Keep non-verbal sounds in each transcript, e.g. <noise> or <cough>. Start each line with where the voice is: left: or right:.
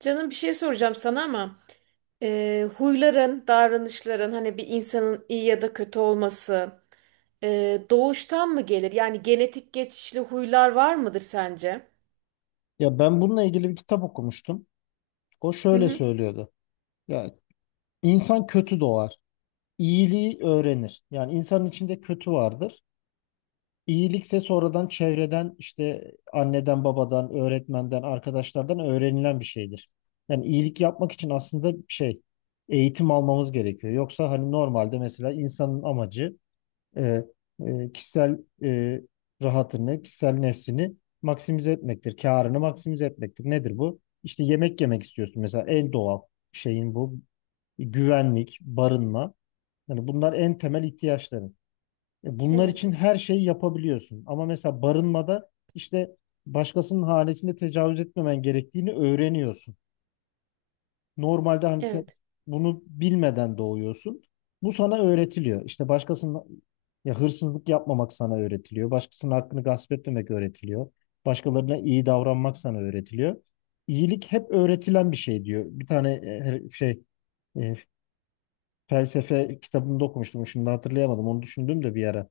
right: Canım bir şey soracağım sana ama huyların, davranışların hani bir insanın iyi ya da kötü olması doğuştan mı gelir? Yani genetik geçişli huylar var mıdır sence?
left: Ya ben bununla ilgili bir kitap okumuştum. O
right: Hı
left: şöyle
right: hı.
left: söylüyordu. Ya insan kötü doğar, iyiliği öğrenir. Yani insanın içinde kötü vardır. İyilikse sonradan çevreden işte anneden, babadan, öğretmenden, arkadaşlardan öğrenilen bir şeydir. Yani iyilik yapmak için aslında eğitim almamız gerekiyor. Yoksa hani normalde mesela insanın amacı e, kişisel rahatını, kişisel nefsini maksimize etmektir. Kârını maksimize etmektir. Nedir bu? İşte yemek yemek istiyorsun mesela en doğal şeyin bu. Güvenlik, barınma. Yani bunlar en temel ihtiyaçların. Bunlar için
right: Evet.
left: her şeyi yapabiliyorsun. Ama mesela barınmada işte başkasının hanesine tecavüz etmemen gerektiğini öğreniyorsun. Normalde hani sen
right: Evet.
left: bunu bilmeden doğuyorsun. Bu sana öğretiliyor. İşte başkasının ya hırsızlık yapmamak sana öğretiliyor. Başkasının hakkını gasp etmemek öğretiliyor. Başkalarına iyi davranmak sana öğretiliyor. İyilik hep öğretilen bir şey diyor. Bir tane e, şey e, felsefe kitabında okumuştum. Şimdi hatırlayamadım. Onu düşündüm de bir ara.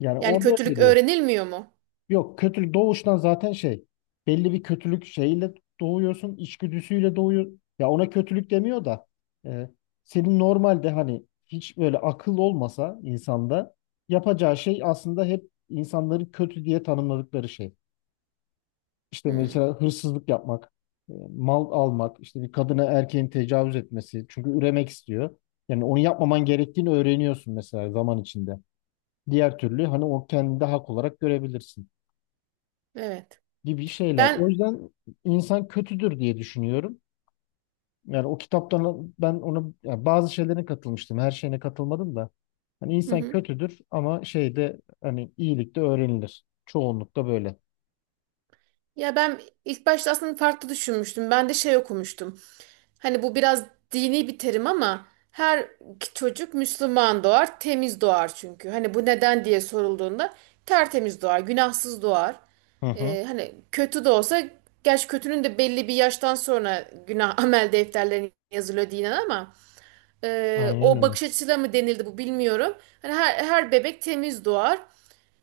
left: Yani
right: Yani
left: orada öyle
right: kötülük
left: diyor.
right: öğrenilmiyor mu?
left: Yok, kötülük doğuştan zaten belli bir kötülük şeyiyle doğuyorsun, içgüdüsüyle doğuyor. Ya ona kötülük demiyor da e, senin normalde hani hiç böyle akıl olmasa insanda yapacağı şey aslında hep insanların kötü diye tanımladıkları şey. İşte
right: Hı,
left: mesela hırsızlık yapmak, mal almak, işte bir kadına erkeğin tecavüz etmesi, çünkü üremek istiyor. Yani onu yapmaman gerektiğini öğreniyorsun mesela zaman içinde. Diğer türlü hani o kendini de hak olarak görebilirsin
right: evet.
left: gibi şeyler. O
right: Ben
left: yüzden insan kötüdür diye düşünüyorum. Yani o kitaptan ben ona yani bazı şeylerine katılmıştım. Her şeyine katılmadım da. Hani
right: hı
left: insan
right: hı.
left: kötüdür ama şeyde hani iyilik de öğrenilir. Çoğunlukla böyle.
right: Ya ben ilk başta aslında farklı düşünmüştüm. Ben de şey okumuştum. Hani bu biraz dini bir terim ama her çocuk Müslüman doğar, temiz doğar çünkü. Hani bu neden diye sorulduğunda tertemiz doğar, günahsız doğar.
left: Hı hı.
right: Hani kötü de olsa, gerçi kötünün de belli bir yaştan sonra günah <laughs> amel defterlerine yazılıyor dinen ama
left: Aynen
right: o
left: öyle.
right: bakış açısıyla mı denildi bu bilmiyorum. Hani her bebek temiz doğar.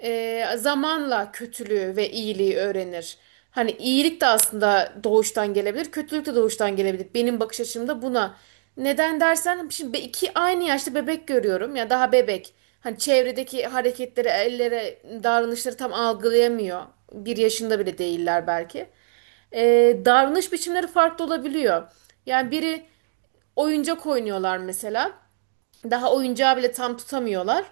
right: Zamanla kötülüğü ve iyiliği öğrenir. Hani iyilik de aslında doğuştan gelebilir, kötülük de doğuştan gelebilir. Benim bakış açımda buna. Neden dersen şimdi iki aynı yaşta bebek görüyorum ya daha bebek. Hani çevredeki hareketleri, ellere, davranışları tam algılayamıyor. 1 yaşında bile değiller belki davranış biçimleri farklı olabiliyor. Yani biri oyuncak oynuyorlar mesela. Daha oyuncağı bile tam tutamıyorlar.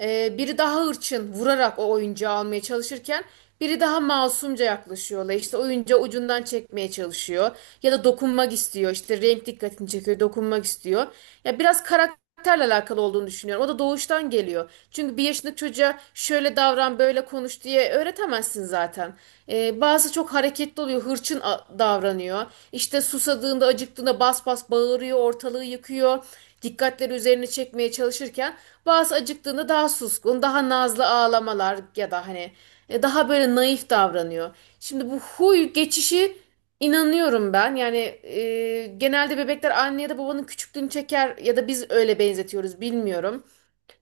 right: Biri daha hırçın vurarak o oyuncağı almaya çalışırken biri daha masumca yaklaşıyorlar. İşte oyuncağı ucundan çekmeye çalışıyor ya da dokunmak istiyor. İşte renk dikkatini çekiyor, dokunmak istiyor. Ya biraz karakterle alakalı olduğunu düşünüyorum. O da doğuştan geliyor. Çünkü 1 yaşındaki çocuğa şöyle davran, böyle konuş diye öğretemezsin zaten. Bazı çok hareketli oluyor, hırçın davranıyor. İşte susadığında, acıktığında bas bas bağırıyor, ortalığı yıkıyor dikkatleri üzerine çekmeye çalışırken bazı acıktığında daha suskun, daha nazlı ağlamalar ya da hani daha böyle naif davranıyor. Şimdi bu huy geçişi inanıyorum ben. Yani genelde bebekler anne ya da babanın küçüklüğünü çeker ya da biz öyle benzetiyoruz bilmiyorum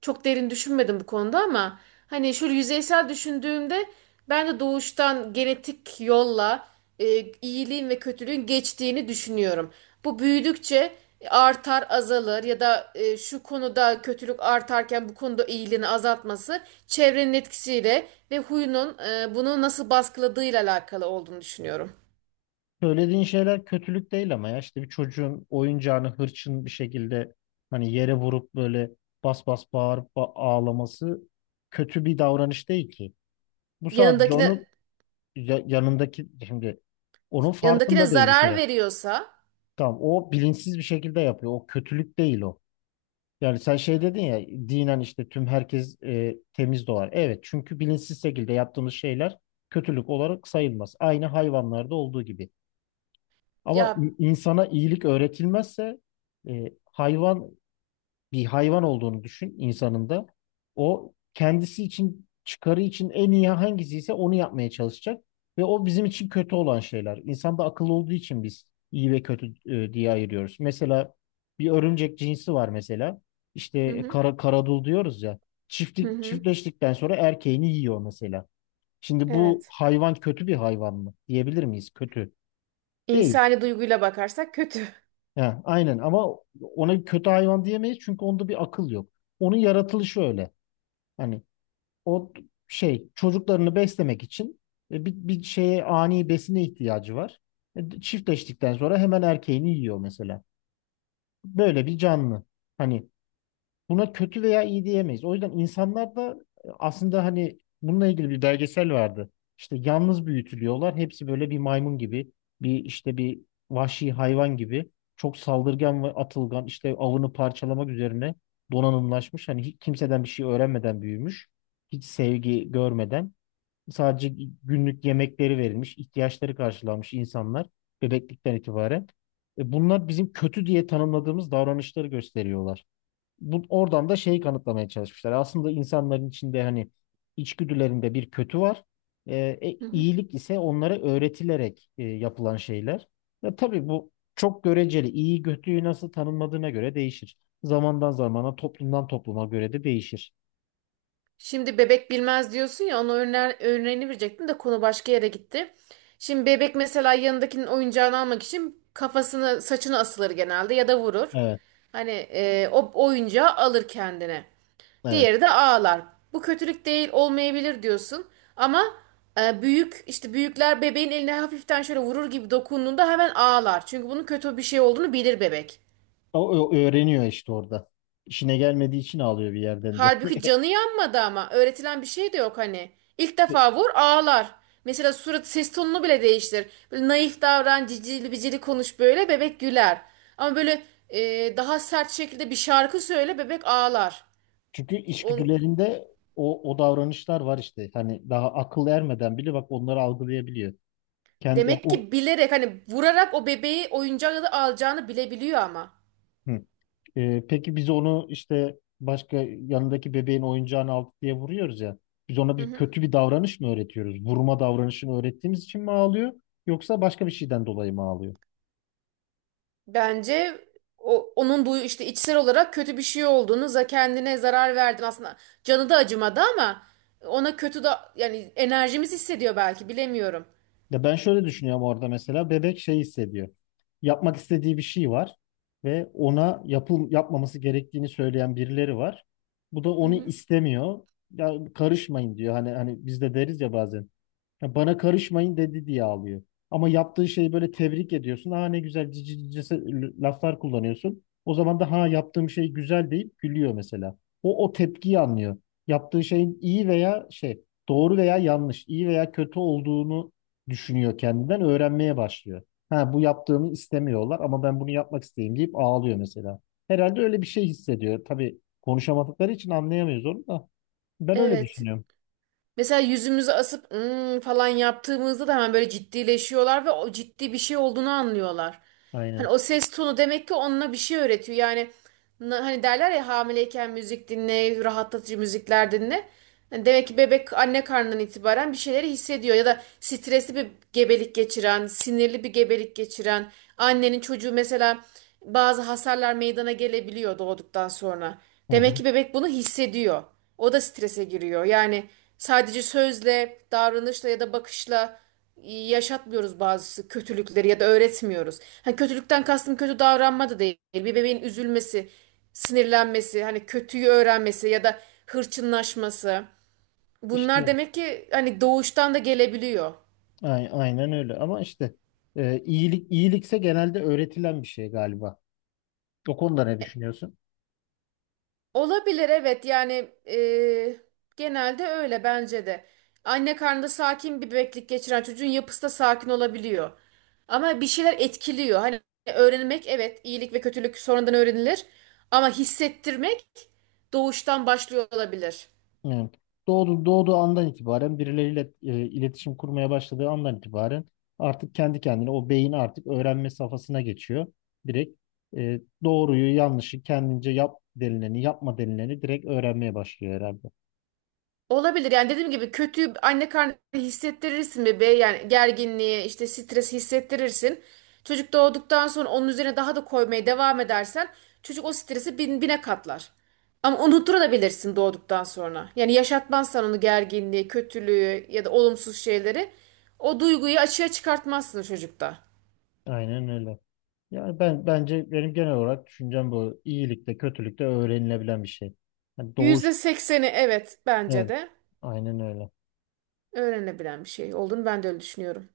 right: çok derin düşünmedim bu konuda ama hani şöyle yüzeysel düşündüğümde ben de doğuştan genetik yolla iyiliğin ve kötülüğün geçtiğini düşünüyorum. Bu büyüdükçe artar, azalır ya da şu konuda kötülük artarken bu konuda iyiliğini azaltması çevrenin etkisiyle ve huyunun bunu nasıl baskıladığıyla alakalı olduğunu düşünüyorum.
left: Söylediğin şeyler kötülük değil, ama ya işte bir çocuğun oyuncağını hırçın bir şekilde hani yere vurup böyle bas bas bağırıp ağlaması kötü bir davranış değil ki. Bu sadece
right: Yanındakine
left: onun yanındaki, şimdi onun
right: Yanındakine
left: farkında değil bir
right: zarar
left: kere.
right: veriyorsa
left: Tamam, o bilinçsiz bir şekilde yapıyor. O kötülük değil o. Yani sen şey dedin ya, dinen işte tüm herkes temiz doğar. Evet, çünkü bilinçsiz şekilde yaptığımız şeyler kötülük olarak sayılmaz. Aynı hayvanlarda olduğu gibi. Ama
right: ya,
left: insana iyilik öğretilmezse e, hayvan bir hayvan olduğunu düşün insanın da. O kendisi için, çıkarı için en iyi hangisi ise onu yapmaya çalışacak. Ve o bizim için kötü olan şeyler. İnsan da akıllı olduğu için biz iyi ve kötü diye ayırıyoruz. Mesela bir örümcek cinsi var mesela. İşte
right: hı hı,
left: karadul diyoruz ya.
right: hı hı,
left: Çiftleştikten sonra erkeğini yiyor mesela. Şimdi bu
right: evet.
left: hayvan kötü bir hayvan mı? Diyebilir miyiz? Kötü. Değil.
right: İnsani duyguyla bakarsak kötü.
left: Ha, aynen, ama ona kötü hayvan diyemeyiz çünkü onda bir akıl yok. Onun yaratılışı öyle. Hani o çocuklarını beslemek için bir şeye, ani besine ihtiyacı var. Çiftleştikten sonra hemen erkeğini yiyor mesela. Böyle bir canlı. Hani buna kötü veya iyi diyemeyiz. O yüzden insanlar da aslında hani bununla ilgili bir belgesel vardı. İşte yalnız büyütülüyorlar. Hepsi böyle bir maymun gibi, bir vahşi hayvan gibi. Çok saldırgan ve atılgan, işte avını parçalamak üzerine donanımlaşmış. Hani hiç kimseden bir şey öğrenmeden büyümüş. Hiç sevgi görmeden. Sadece günlük yemekleri verilmiş, ihtiyaçları karşılanmış insanlar bebeklikten itibaren. Bunlar bizim kötü diye tanımladığımız davranışları gösteriyorlar. Bu oradan da şeyi kanıtlamaya çalışmışlar. Aslında insanların içinde hani içgüdülerinde bir kötü var.
right: Hı hı.
left: İyilik ise onlara öğretilerek yapılan şeyler. Ve tabii bu çok göreceli. İyi kötüyü nasıl tanımladığına göre değişir. Zamandan zamana, toplumdan topluma göre de değişir.
right: Şimdi bebek bilmez diyorsun ya, ona örneğini verecektim de konu başka yere gitti. Şimdi bebek mesela yanındakinin oyuncağını almak için kafasını saçını asılır genelde ya da vurur.
left: Evet,
right: Hani o oyuncağı alır kendine.
left: evet.
right: Diğeri de ağlar. Bu kötülük değil, olmayabilir diyorsun. Ama büyük işte büyükler bebeğin eline hafiften şöyle vurur gibi dokunduğunda hemen ağlar. Çünkü bunun kötü bir şey olduğunu bilir bebek.
left: O, o öğreniyor işte orada. İşine gelmediği için ağlıyor bir yerden de.
right: Halbuki canı yanmadı ama. Öğretilen bir şey de yok hani. İlk defa
left: <laughs>
right: vur, ağlar. Mesela surat ses tonunu bile değiştir. Böyle naif davran, cicili bicili konuş, böyle bebek güler. Ama böyle daha sert şekilde bir şarkı söyle, bebek ağlar.
left: Çünkü
right: Onu,
left: içgüdülerinde o, o davranışlar var işte. Hani daha akıl ermeden bile bak onları algılayabiliyor. Kendi, ya
right: Demek
left: o,
right: ki bilerek hani vurarak o bebeği oyuncağı da alacağını bilebiliyor ama.
left: hı. Peki biz onu işte yanındaki bebeğin oyuncağını aldık diye vuruyoruz ya. Biz ona
right: Hı
left: bir
right: hı.
left: kötü bir davranış mı öğretiyoruz? Vurma davranışını öğrettiğimiz için mi ağlıyor? Yoksa başka bir şeyden dolayı mı ağlıyor?
right: Bence onun bu işte içsel olarak kötü bir şey olduğunu za, kendine zarar verdin aslında. Canı da acımadı ama ona kötü da yani enerjimiz hissediyor belki, bilemiyorum.
left: Ya ben şöyle düşünüyorum, orada mesela bebek şey hissediyor. Yapmak istediği bir şey var ve ona yapmaması gerektiğini söyleyen birileri var. Bu da
right: Hı
left: onu
right: hı.
left: istemiyor. Ya karışmayın diyor. Hani hani biz de deriz ya bazen. Ya bana karışmayın dedi diye ağlıyor. Ama yaptığı şeyi böyle tebrik ediyorsun. Ha, ne güzel, cici cici laflar kullanıyorsun. O zaman da ha yaptığım şey güzel deyip gülüyor mesela. O o tepkiyi anlıyor. Yaptığı şeyin iyi veya doğru veya yanlış, iyi veya kötü olduğunu düşünüyor, kendinden öğrenmeye başlıyor. Ha bu yaptığımı istemiyorlar ama ben bunu yapmak isteyeyim deyip ağlıyor mesela. Herhalde öyle bir şey hissediyor. Tabii konuşamadıkları için anlayamıyoruz onu da. Ben öyle
right: Evet.
left: düşünüyorum.
right: Mesela yüzümüzü asıp "Hmm," falan yaptığımızda da hemen böyle ciddileşiyorlar ve o ciddi bir şey olduğunu anlıyorlar. Hani
left: Aynen.
right: o ses tonu demek ki onunla bir şey öğretiyor. Yani hani derler ya, hamileyken müzik dinle, rahatlatıcı müzikler dinle. Yani demek ki bebek anne karnından itibaren bir şeyleri hissediyor. Ya da stresli bir gebelik geçiren, sinirli bir gebelik geçiren annenin çocuğu, mesela bazı hasarlar meydana gelebiliyor doğduktan sonra.
left: Hı
right: Demek
left: hı.
right: ki bebek bunu hissediyor. O da strese giriyor. Yani sadece sözle, davranışla ya da bakışla yaşatmıyoruz bazı kötülükleri ya da öğretmiyoruz. Hani kötülükten kastım kötü davranma da değil. Bir bebeğin üzülmesi, sinirlenmesi, hani kötüyü öğrenmesi ya da hırçınlaşması. Bunlar
left: İşte
right: demek ki hani doğuştan da gelebiliyor.
left: Aynen öyle, ama işte iyilikse genelde öğretilen bir şey galiba. O konuda ne düşünüyorsun?
right: Olabilir, evet, yani genelde öyle bence de. Anne karnında sakin bir bebeklik geçiren çocuğun yapısı da sakin olabiliyor. Ama bir şeyler etkiliyor. Hani öğrenmek, evet, iyilik ve kötülük sonradan öğrenilir. Ama hissettirmek doğuştan başlıyor olabilir.
left: Yani doğduğu andan itibaren birileriyle iletişim kurmaya başladığı andan itibaren artık kendi kendine o beyin artık öğrenme safhasına geçiyor. Direkt doğruyu yanlışı kendince, yap denileni, yapma denileni direkt öğrenmeye başlıyor herhalde.
right: Olabilir yani, dediğim gibi kötü anne karnı hissettirirsin bebeğe, yani gerginliği işte, stres hissettirirsin. Çocuk doğduktan sonra onun üzerine daha da koymaya devam edersen çocuk o stresi bine katlar. Ama unutturabilirsin doğduktan sonra. Yani yaşatmazsan onu, gerginliği, kötülüğü ya da olumsuz şeyleri, o duyguyu açığa çıkartmazsın çocukta.
left: Aynen öyle. Yani ben bence benim genel olarak düşüncem bu. İyilikte kötülükte öğrenilebilen bir şey. Yani
right: %80'i evet, bence
left: evet,
right: de
left: aynen öyle.
right: öğrenebilen bir şey olduğunu ben de öyle düşünüyorum.